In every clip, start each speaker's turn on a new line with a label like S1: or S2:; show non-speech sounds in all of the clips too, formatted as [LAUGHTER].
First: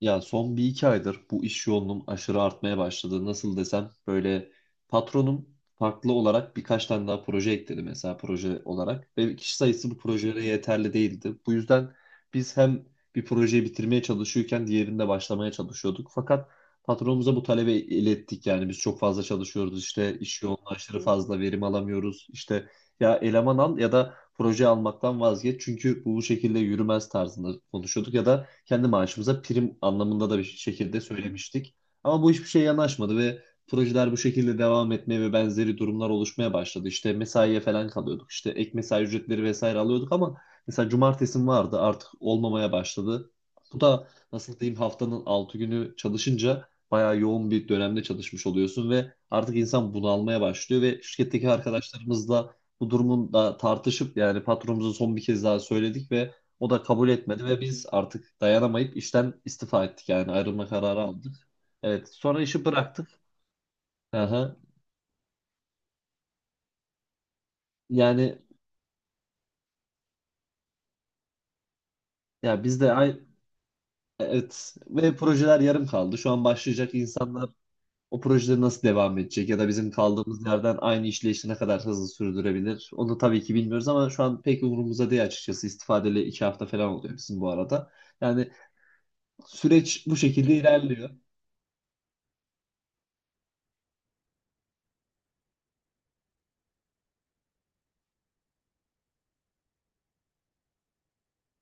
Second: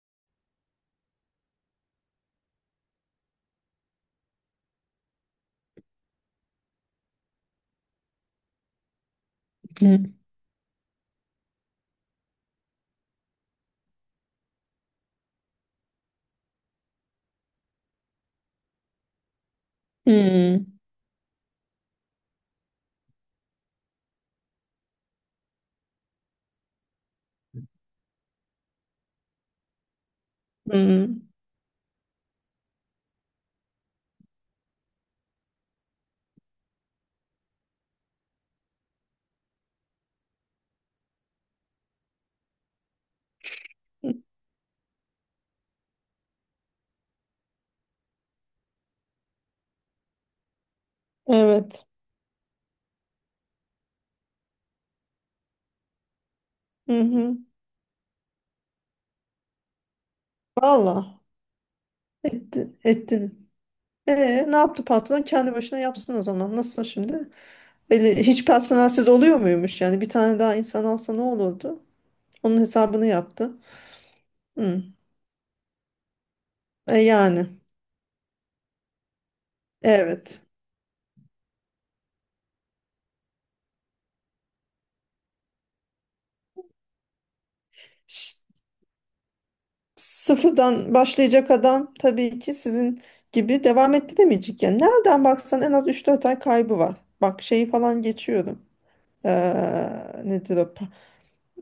S1: Ya son bir iki aydır bu iş yoğunluğum aşırı artmaya başladı. Nasıl desem böyle patronum farklı olarak birkaç tane daha proje ekledi mesela proje olarak. Ve kişi sayısı bu
S2: Hı.
S1: projelere yeterli değildi. Bu yüzden biz hem bir projeyi bitirmeye çalışıyorken diğerinde başlamaya çalışıyorduk. Fakat patronumuza bu talebi ilettik, yani biz çok fazla çalışıyoruz, işte iş yoğunluğu
S2: Hı.
S1: aşırı fazla, verim alamıyoruz. İşte ya eleman al ya da proje almaktan vazgeç, çünkü bu şekilde yürümez tarzında konuşuyorduk ya da kendi maaşımıza prim anlamında da bir şekilde
S2: Hı.
S1: söylemiştik. Ama bu hiçbir şeye yanaşmadı ve projeler bu şekilde devam etmeye ve benzeri durumlar oluşmaya başladı. İşte mesaiye falan kalıyorduk. İşte ek mesai ücretleri vesaire alıyorduk ama mesela cumartesim vardı, artık olmamaya başladı. Bu da nasıl diyeyim, haftanın 6 günü çalışınca bayağı yoğun bir dönemde çalışmış oluyorsun ve artık insan bunalmaya başlıyor ve şirketteki
S2: Evet.
S1: arkadaşlarımızla bu durumun da tartışıp yani patronumuza son bir kez daha söyledik ve o da
S2: Hı
S1: kabul
S2: hı.
S1: etmedi ve biz artık dayanamayıp işten istifa ettik, yani ayrılma kararı
S2: Valla.
S1: aldık. Evet, sonra işi
S2: Etti,
S1: bıraktık.
S2: ettiniz. E, Ne
S1: Aha.
S2: yaptı patron? Kendi başına yapsın o zaman. Nasıl şimdi? Öyle
S1: Yani
S2: hiç personelsiz oluyor muymuş yani? Bir tane daha insan alsa ne olurdu? Onun
S1: ya biz de
S2: hesabını
S1: ay
S2: yaptı.
S1: evet,
S2: Hı.
S1: ve projeler yarım kaldı. Şu an
S2: E,
S1: başlayacak insanlar
S2: yani.
S1: o projeleri nasıl devam edecek ya da bizim
S2: Evet.
S1: kaldığımız yerden aynı işleyişi ne kadar hızlı sürdürebilir? Onu tabii ki bilmiyoruz ama şu an pek umurumuzda değil açıkçası. İstifadeli 2 hafta falan oluyor bizim bu arada.
S2: Ş-
S1: Yani süreç bu şekilde
S2: Sıfırdan
S1: ilerliyor.
S2: başlayacak adam tabii ki sizin gibi devam ettiremeyecek. Yani nereden baksan en az üç dört ay kaybı var. Bak şeyi falan geçiyorum. Nedir o?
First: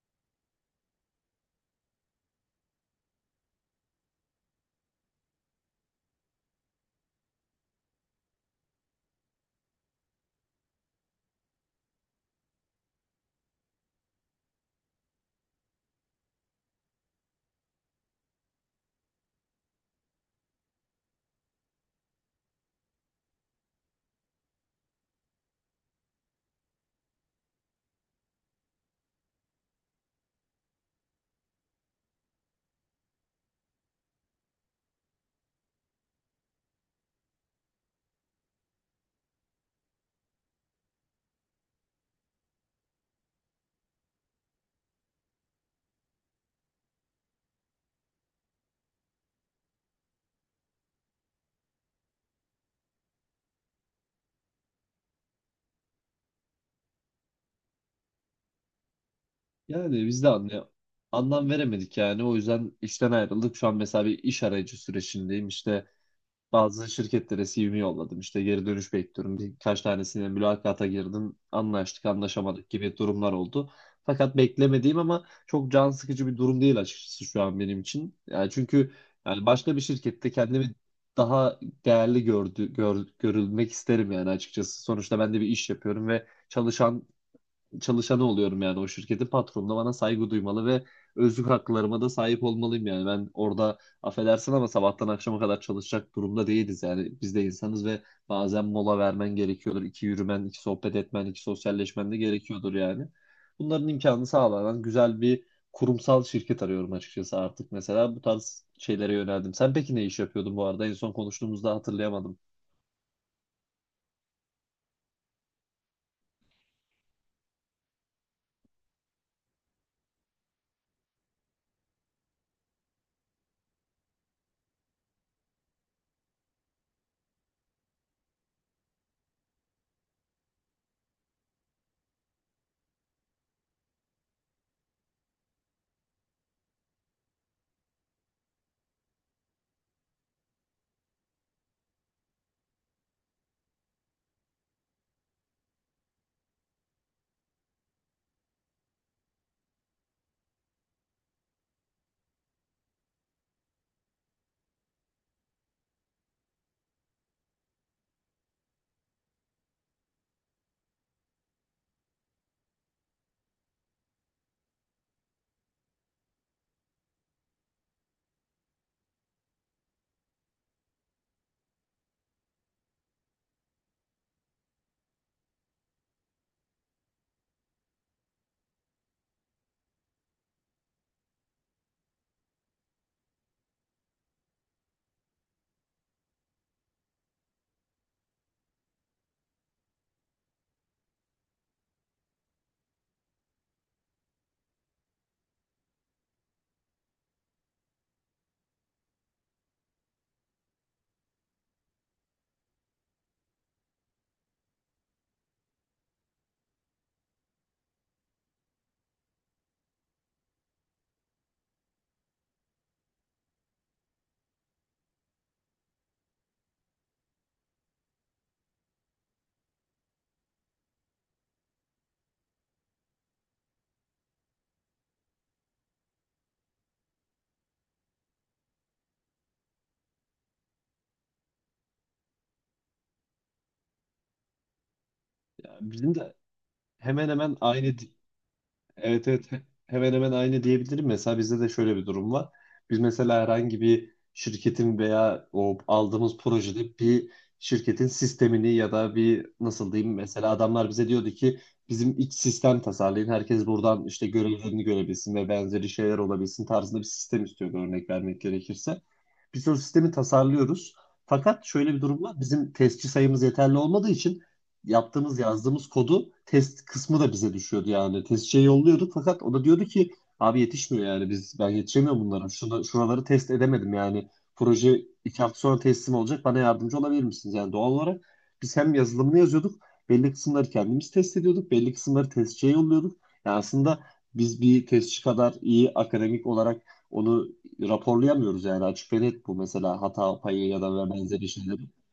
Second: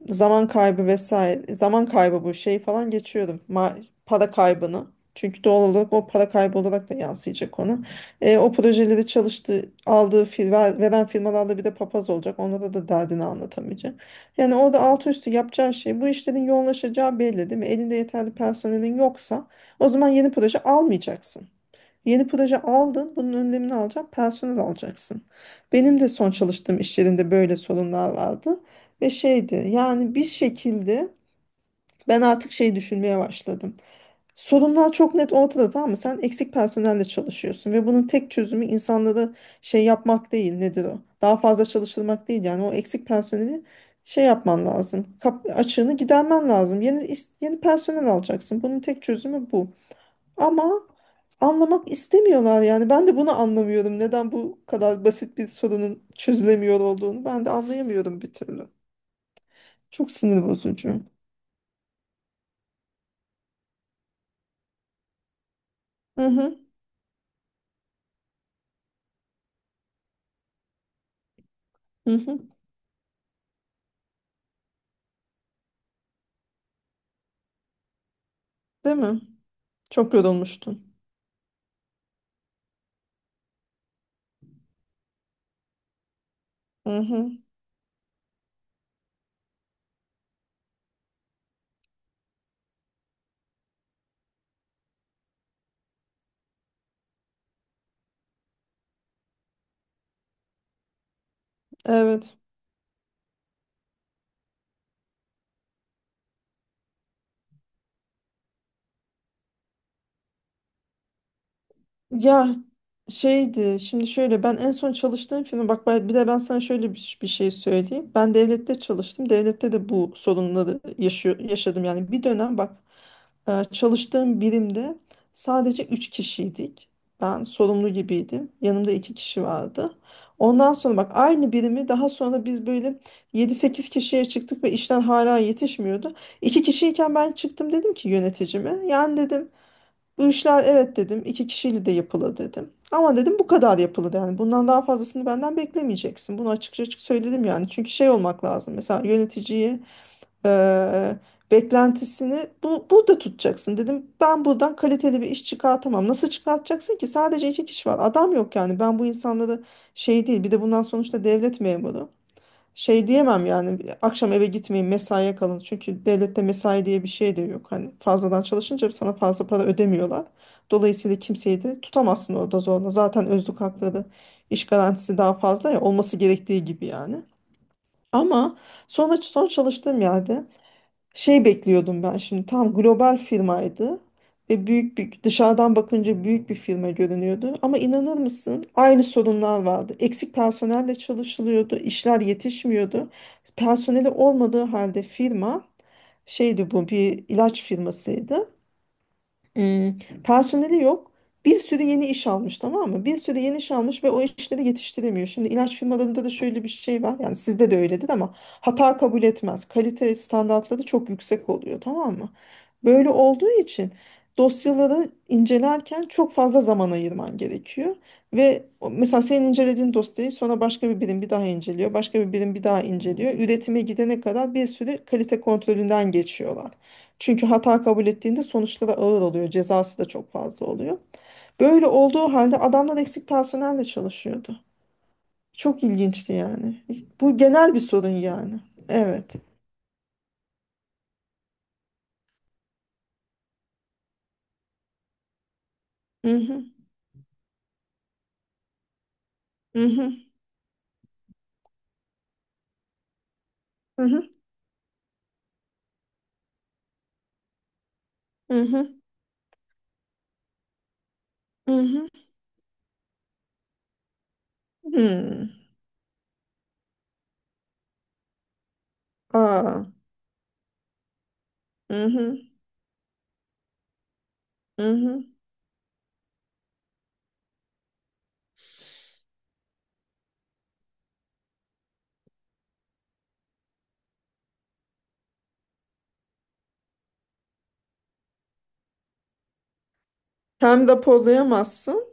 S2: Zaman kaybı vesaire, zaman kaybı, bu şey falan geçiyorum, ma para kaybını, çünkü doğal olarak o para kaybı olarak da yansıyacak ona. O projeleri çalıştığı aldığı veren firmalarda bir de papaz olacak, onlara da derdini anlatamayacak yani. Orada altı üstü yapacağı şey, bu işlerin yoğunlaşacağı belli değil mi? Elinde yeterli personelin yoksa o zaman yeni proje almayacaksın. Yeni proje aldın, bunun önlemini alacak, personel alacaksın. Benim de son çalıştığım iş yerinde böyle sorunlar vardı ve şeydi yani bir şekilde ben artık şey düşünmeye başladım. Sorunlar çok net ortada, tamam mı? Sen eksik personelle çalışıyorsun ve bunun tek çözümü insanları şey yapmak değil, nedir o? Daha fazla çalıştırmak değil yani. O eksik personeli şey yapman lazım. Açığını gidermen lazım. Yeni, yeni personel alacaksın. Bunun tek çözümü bu. Ama anlamak istemiyorlar yani. Ben de bunu anlamıyorum. Neden bu kadar basit bir sorunun çözülemiyor olduğunu ben de anlayamıyorum bir türlü.
S1: Yani
S2: Çok sinir bozucu.
S1: anlam veremedik yani. O yüzden işten ayrıldık. Şu an mesela bir iş arayıcı sürecindeyim. İşte
S2: Hı hı,
S1: bazı şirketlere CV'mi yolladım. İşte geri dönüş bekliyorum. Birkaç tanesine mülakata girdim. Anlaştık,
S2: hı hı.
S1: anlaşamadık gibi durumlar oldu. Fakat beklemediğim ama çok can sıkıcı bir durum değil açıkçası şu an benim için. Yani çünkü
S2: Değil mi?
S1: yani başka bir
S2: Çok
S1: şirkette kendimi
S2: yorulmuştun.
S1: daha değerli görülmek isterim yani açıkçası. Sonuçta ben de bir iş yapıyorum ve
S2: Hı
S1: çalışan
S2: hı.
S1: çalışanı oluyorum yani, o şirketin patronu da bana saygı duymalı ve özlük haklarıma da sahip olmalıyım. Yani ben orada affedersin ama sabahtan akşama kadar çalışacak durumda değiliz, yani biz de insanız ve bazen mola vermen gerekiyordur, iki yürümen, iki sohbet etmen, iki sosyalleşmen de
S2: Evet.
S1: gerekiyordur yani. Bunların imkanını sağlanan güzel bir kurumsal şirket arıyorum açıkçası artık, mesela bu tarz şeylere yöneldim. Sen peki ne iş yapıyordun bu arada? En son konuştuğumuzda hatırlayamadım.
S2: Ya şeydi şimdi şöyle, ben en son çalıştığım firma, bir de ben sana şöyle bir şey söyleyeyim. Ben devlette çalıştım. Devlette de bu sorunları yaşadım. Yani bir dönem bak, çalıştığım birimde sadece 3 kişiydik. Ben sorumlu gibiydim. Yanımda 2 kişi vardı. Ondan sonra bak, aynı birimi daha sonra biz böyle yedi sekiz kişiye çıktık ve işten hala yetişmiyordu. İki kişiyken ben çıktım, dedim ki yöneticime. Yani dedim, bu işler evet dedim, iki kişiyle de yapılır dedim. Ama dedim bu kadar yapılır yani. Bundan daha fazlasını benden beklemeyeceksin. Bunu açıkça açık söyledim yani. Çünkü şey olmak lazım. Mesela yöneticiyi, eee, beklentisini bu burada tutacaksın dedim. Ben buradan kaliteli bir iş çıkartamam. Nasıl çıkartacaksın ki? Sadece iki kişi var. Adam yok yani. Ben bu insanları şey değil. Bir de bundan, sonuçta devlet memuru. Şey diyemem yani, akşam eve gitmeyin mesaiye kalın. Çünkü devlette mesai diye bir şey de yok. Hani fazladan çalışınca sana fazla para ödemiyorlar. Dolayısıyla kimseyi de tutamazsın orada zorla. Zaten özlük hakları, iş garantisi daha fazla, ya olması gerektiği gibi yani. Ama sonra son çalıştığım yerde şey bekliyordum ben, şimdi tam global firmaydı ve büyük bir, dışarıdan bakınca büyük bir firma görünüyordu, ama inanır mısın aynı sorunlar vardı. Eksik personelle çalışılıyordu, işler yetişmiyordu. Personeli olmadığı halde firma şeydi, bu bir ilaç firmasıydı. Hmm, personeli yok. Bir sürü yeni iş almış, tamam mı? Bir sürü yeni iş almış ve o işleri yetiştiremiyor. Şimdi ilaç firmalarında da şöyle bir şey var. Yani sizde de öyledir ama hata kabul etmez. Kalite standartları çok yüksek oluyor, tamam mı? Böyle olduğu için dosyaları incelerken çok fazla zaman ayırman gerekiyor. Ve mesela senin incelediğin dosyayı sonra başka bir birim bir daha inceliyor. Başka bir birim bir daha inceliyor. Üretime gidene kadar bir sürü kalite kontrolünden geçiyorlar. Çünkü hata kabul ettiğinde sonuçları ağır oluyor. Cezası da çok fazla oluyor. Böyle olduğu halde adamlar eksik personelle çalışıyordu.
S1: Ya
S2: Çok
S1: bizim
S2: ilginçti
S1: de
S2: yani.
S1: hemen
S2: Bu
S1: hemen
S2: genel bir
S1: aynı.
S2: sorun yani.
S1: Evet,
S2: Evet.
S1: evet. Hemen hemen aynı diyebilirim. Mesela bizde de şöyle bir durum var. Biz mesela herhangi bir şirketin veya o aldığımız
S2: Hı hı.
S1: projede bir şirketin sistemini ya da bir
S2: Hı
S1: nasıl
S2: hı.
S1: diyeyim, mesela adamlar bize diyordu ki bizim iç sistem tasarlayın. Herkes
S2: Hı
S1: buradan
S2: hı.
S1: işte görevlerini görebilsin ve benzeri şeyler olabilsin tarzında bir sistem istiyordu, örnek vermek
S2: Hı hı.
S1: gerekirse. Biz o sistemi tasarlıyoruz. Fakat
S2: Hı
S1: şöyle bir
S2: hı.
S1: durum var. Bizim testçi sayımız yeterli olmadığı için yaptığımız,
S2: Hmm.
S1: yazdığımız kodu test kısmı da bize düşüyordu yani. Testçiye yolluyorduk fakat o da diyordu
S2: Aa.
S1: ki abi yetişmiyor yani, ben
S2: Hı
S1: yetişemiyorum
S2: hı.
S1: bunlara. Şuraları test edemedim yani.
S2: Hı
S1: Proje
S2: hı.
S1: 2 hafta sonra teslim olacak, bana yardımcı olabilir misiniz? Yani doğal olarak biz hem yazılımını yazıyorduk, belli kısımları kendimiz test ediyorduk, belli kısımları testçiye yolluyorduk. Yani aslında biz bir testçi kadar iyi akademik olarak onu raporlayamıyoruz yani, açık ve net bu, mesela hata payı ya
S2: Hem
S1: da benzeri şeyleri.
S2: depolayamazsın,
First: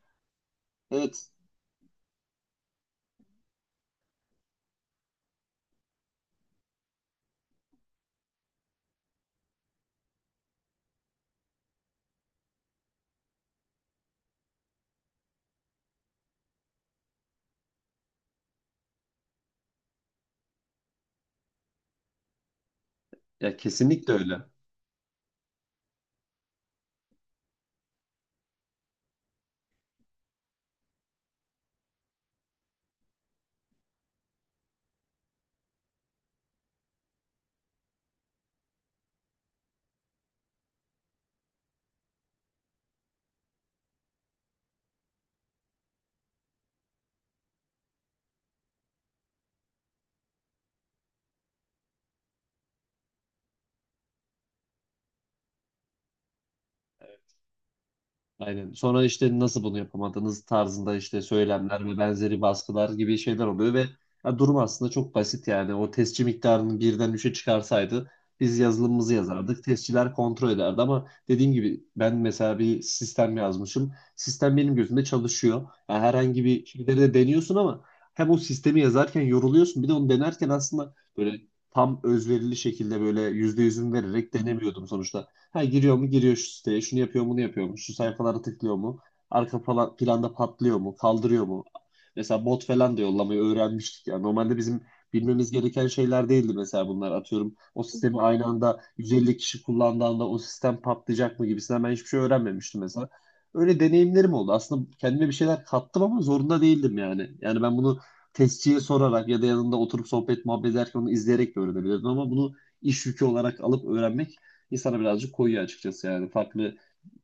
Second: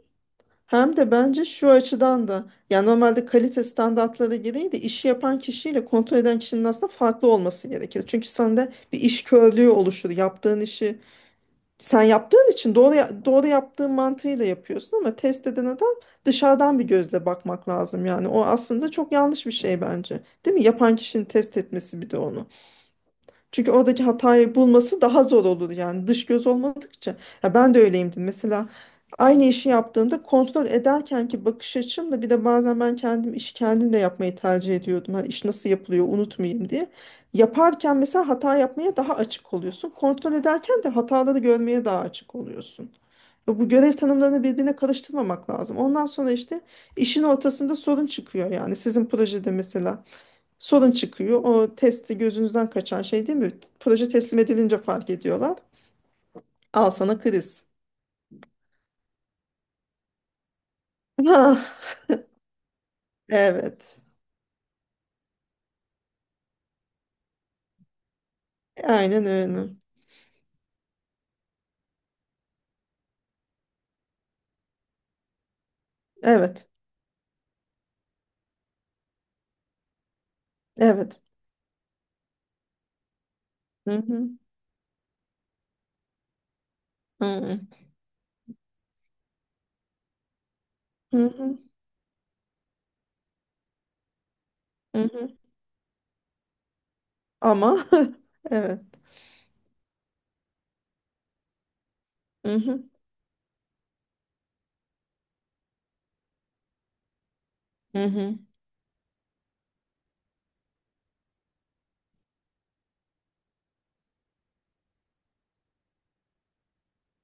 S2: hem de
S1: Evet,
S2: bence şu açıdan da, yani normalde kalite standartları gereği de işi yapan kişiyle kontrol eden kişinin aslında farklı olması gerekir. Çünkü sende bir iş körlüğü oluşur. Yaptığın işi sen yaptığın için doğru yaptığın mantığıyla yapıyorsun, ama test eden adam dışarıdan bir gözle bakmak lazım yani. O aslında çok yanlış bir şey bence, değil mi, yapan kişinin test etmesi bir de onu.
S1: ya
S2: Çünkü oradaki
S1: kesinlikle öyle.
S2: hatayı bulması daha zor olur yani, dış göz olmadıkça. Ya ben de öyleyimdir. Mesela aynı işi yaptığımda kontrol ederken ki bakış açımla, bir de bazen ben kendim işi kendim de yapmayı tercih ediyordum. Hani iş nasıl yapılıyor unutmayayım diye. Yaparken mesela hata yapmaya daha açık oluyorsun. Kontrol ederken de hataları görmeye daha açık oluyorsun. Ve bu görev tanımlarını birbirine karıştırmamak lazım. Ondan sonra işte işin ortasında sorun çıkıyor yani. Sizin projede mesela sorun çıkıyor. O testi gözünüzden kaçan şey değil mi? Proje teslim edilince fark ediyorlar. Al sana kriz.
S1: Aynen. Sonra işte nasıl bunu yapamadınız tarzında işte
S2: Ah,
S1: söylemler ve benzeri baskılar gibi şeyler oluyor ve
S2: evet.
S1: ya durum aslında çok basit yani. O testçi miktarını birden üçe çıkarsaydı biz yazılımımızı
S2: Aynen
S1: yazardık,
S2: öyle.
S1: testçiler kontrol ederdi, ama dediğim gibi ben mesela bir sistem yazmışım. Sistem benim gözümde çalışıyor. Yani herhangi bir
S2: Evet.
S1: şeyleri de deniyorsun ama hem o sistemi yazarken yoruluyorsun, bir de onu denerken aslında
S2: Evet.
S1: böyle tam özverili şekilde böyle yüzde
S2: Hı
S1: yüzüm
S2: hı.
S1: vererek denemiyordum sonuçta. Ha, giriyor mu, giriyor şu siteye, şunu yapıyor
S2: Hı
S1: mu, bunu
S2: hı.
S1: yapıyor mu, şu sayfalara tıklıyor mu, planda patlıyor mu,
S2: Hı
S1: kaldırıyor
S2: hı.
S1: mu? Mesela bot falan da yollamayı öğrenmiştik ya. Normalde bizim
S2: Hı hı.
S1: bilmemiz gereken şeyler değildi mesela bunlar. Atıyorum o
S2: Ama
S1: sistemi
S2: [LAUGHS]
S1: aynı anda
S2: evet.
S1: 150 kişi kullandığında o sistem patlayacak mı gibisinden, ben hiçbir şey
S2: Hı
S1: öğrenmemiştim
S2: hı.
S1: mesela. Öyle deneyimlerim oldu. Aslında kendime bir şeyler kattım ama zorunda değildim yani. Yani ben bunu
S2: Hı hı.
S1: testçiye sorarak ya da yanında oturup sohbet muhabbet ederken onu izleyerek de öğrenebilirdim, ama bunu iş yükü olarak alıp öğrenmek insana birazcık koyuyor açıkçası yani. Farklı,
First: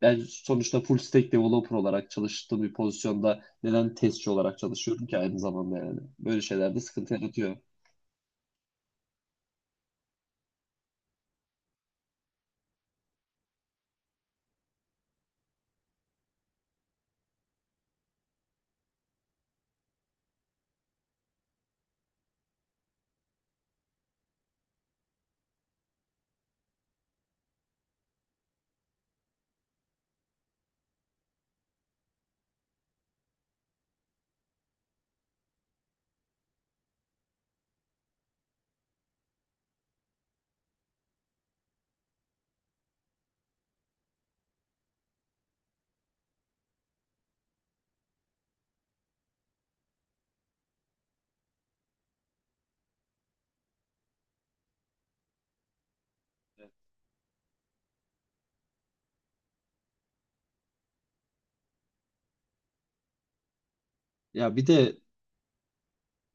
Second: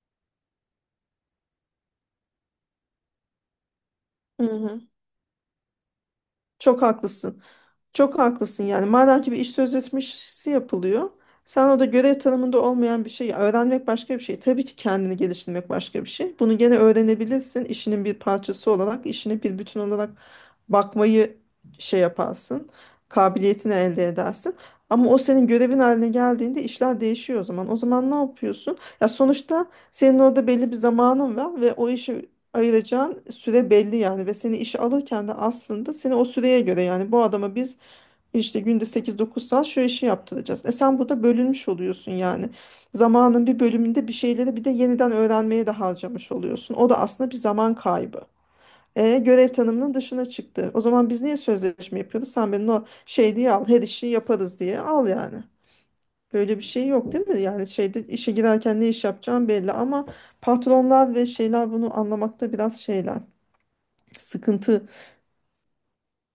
S1: ben sonuçta full stack developer olarak çalıştığım bir pozisyonda neden testçi
S2: Hı
S1: olarak
S2: hı.
S1: çalışıyorum ki aynı zamanda yani. Böyle şeyler de
S2: Çok
S1: sıkıntı
S2: haklısın.
S1: yaratıyor.
S2: Çok haklısın yani. Madem ki bir iş sözleşmesi yapılıyor. Sen orada görev tanımında olmayan bir şey, öğrenmek başka bir şey. Tabii ki kendini geliştirmek başka bir şey. Bunu gene öğrenebilirsin. İşinin bir parçası olarak, işine bir bütün olarak bakmayı şey yaparsın. Kabiliyetini elde edersin. Ama o senin görevin haline geldiğinde işler değişiyor o zaman. O zaman ne yapıyorsun? Ya sonuçta senin orada belli bir zamanın var ve o işe ayıracağın süre belli yani, ve seni işe alırken de aslında seni o süreye göre, yani bu adama biz işte günde sekiz dokuz saat şu işi yaptıracağız. E sen burada bölünmüş oluyorsun yani. Zamanın bir bölümünde bir şeyleri bir de yeniden öğrenmeye de harcamış oluyorsun. O da aslında bir zaman kaybı. E, görev tanımının dışına çıktı. O zaman biz niye sözleşme yapıyoruz? Sen benim o şey diye al, her işi yaparız diye al yani. Böyle bir şey yok değil mi? Yani şeyde, işe girerken ne iş yapacağım belli, ama patronlar ve şeyler bunu anlamakta biraz şeyler.
S1: Ya bir
S2: Sıkıntı.
S1: de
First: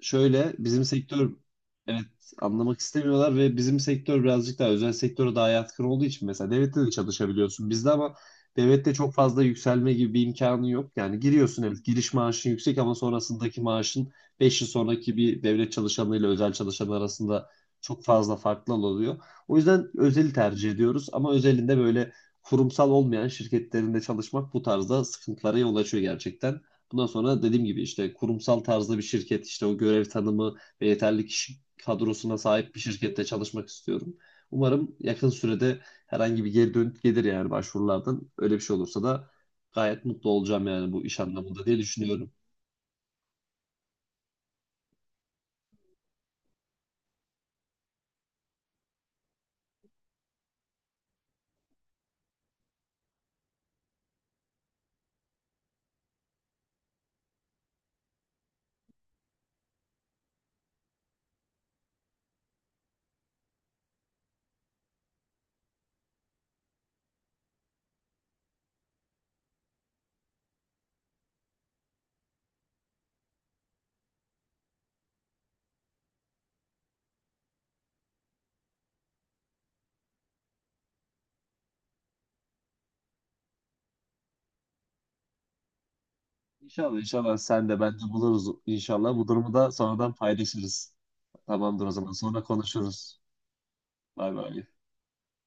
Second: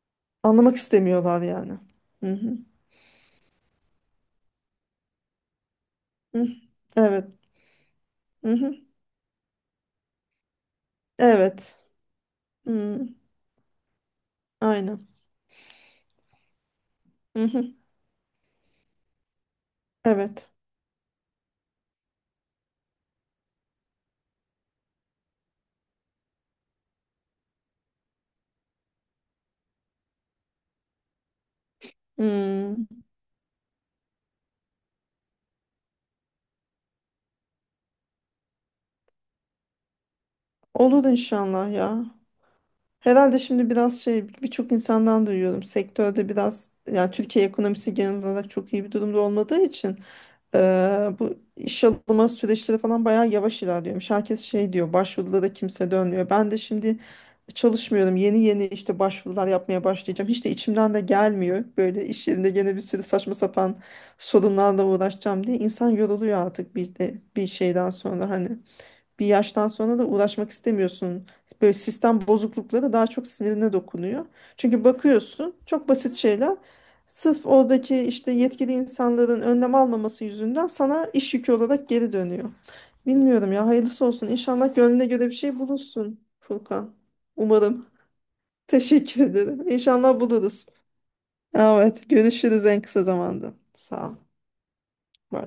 S1: şöyle
S2: Anlamak
S1: bizim sektör,
S2: istemiyorlar yani.
S1: evet,
S2: Hı hı.
S1: anlamak istemiyorlar ve bizim sektör birazcık daha özel sektöre daha yatkın olduğu için,
S2: Hı.
S1: mesela devlette de
S2: Evet.
S1: çalışabiliyorsun bizde ama
S2: Hı hı.
S1: devlette çok fazla yükselme gibi bir imkanı yok. Yani giriyorsun,
S2: Evet.
S1: evet, giriş maaşın yüksek ama
S2: Hmm,
S1: sonrasındaki maaşın, 5 yıl
S2: aynen.
S1: sonraki bir devlet çalışanıyla özel çalışan
S2: Hı
S1: arasında
S2: hı,
S1: çok fazla farklı oluyor. O yüzden özeli
S2: evet.
S1: tercih ediyoruz ama özelinde böyle kurumsal olmayan şirketlerinde çalışmak bu tarzda sıkıntılara yol açıyor gerçekten. Bundan sonra dediğim gibi işte kurumsal tarzda bir şirket, işte o görev tanımı ve yeterli kişi kadrosuna sahip bir
S2: Hmm,
S1: şirkette çalışmak istiyorum. Umarım yakın sürede herhangi bir geri dönüt gelir yani başvurulardan. Öyle bir şey olursa da gayet mutlu olacağım yani
S2: olur
S1: bu iş anlamında
S2: inşallah
S1: diye
S2: ya.
S1: düşünüyorum.
S2: Herhalde şimdi biraz şey, birçok insandan duyuyorum. Sektörde biraz, yani Türkiye ekonomisi genel olarak çok iyi bir durumda olmadığı için, eee, bu iş alma süreçleri falan bayağı yavaş ilerliyormuş. Herkes şey diyor, başvuruda da kimse dönmüyor. Ben de şimdi çalışmıyorum. Yeni yeni işte başvurular yapmaya başlayacağım. Hiç de içimden de gelmiyor. Böyle iş yerinde gene bir sürü saçma sapan sorunlarla uğraşacağım diye insan yoruluyor artık, bir de bir şeyden sonra, hani bir yaştan sonra da uğraşmak istemiyorsun. Böyle sistem bozuklukları da daha çok sinirine dokunuyor. Çünkü bakıyorsun çok basit şeyler sırf oradaki işte yetkili insanların önlem almaması yüzünden sana iş yükü olarak geri dönüyor. Bilmiyorum ya, hayırlısı olsun. İnşallah gönlüne göre bir şey bulursun Furkan.
S1: İnşallah inşallah, sen de
S2: Umarım.
S1: bence buluruz
S2: [LAUGHS]
S1: inşallah.
S2: Teşekkür
S1: Bu durumu
S2: ederim.
S1: da sonradan
S2: İnşallah buluruz.
S1: paylaşırız. Tamamdır, o
S2: Evet,
S1: zaman sonra
S2: görüşürüz en kısa
S1: konuşuruz.
S2: zamanda. Sağ ol.
S1: Bay bay.
S2: Bye.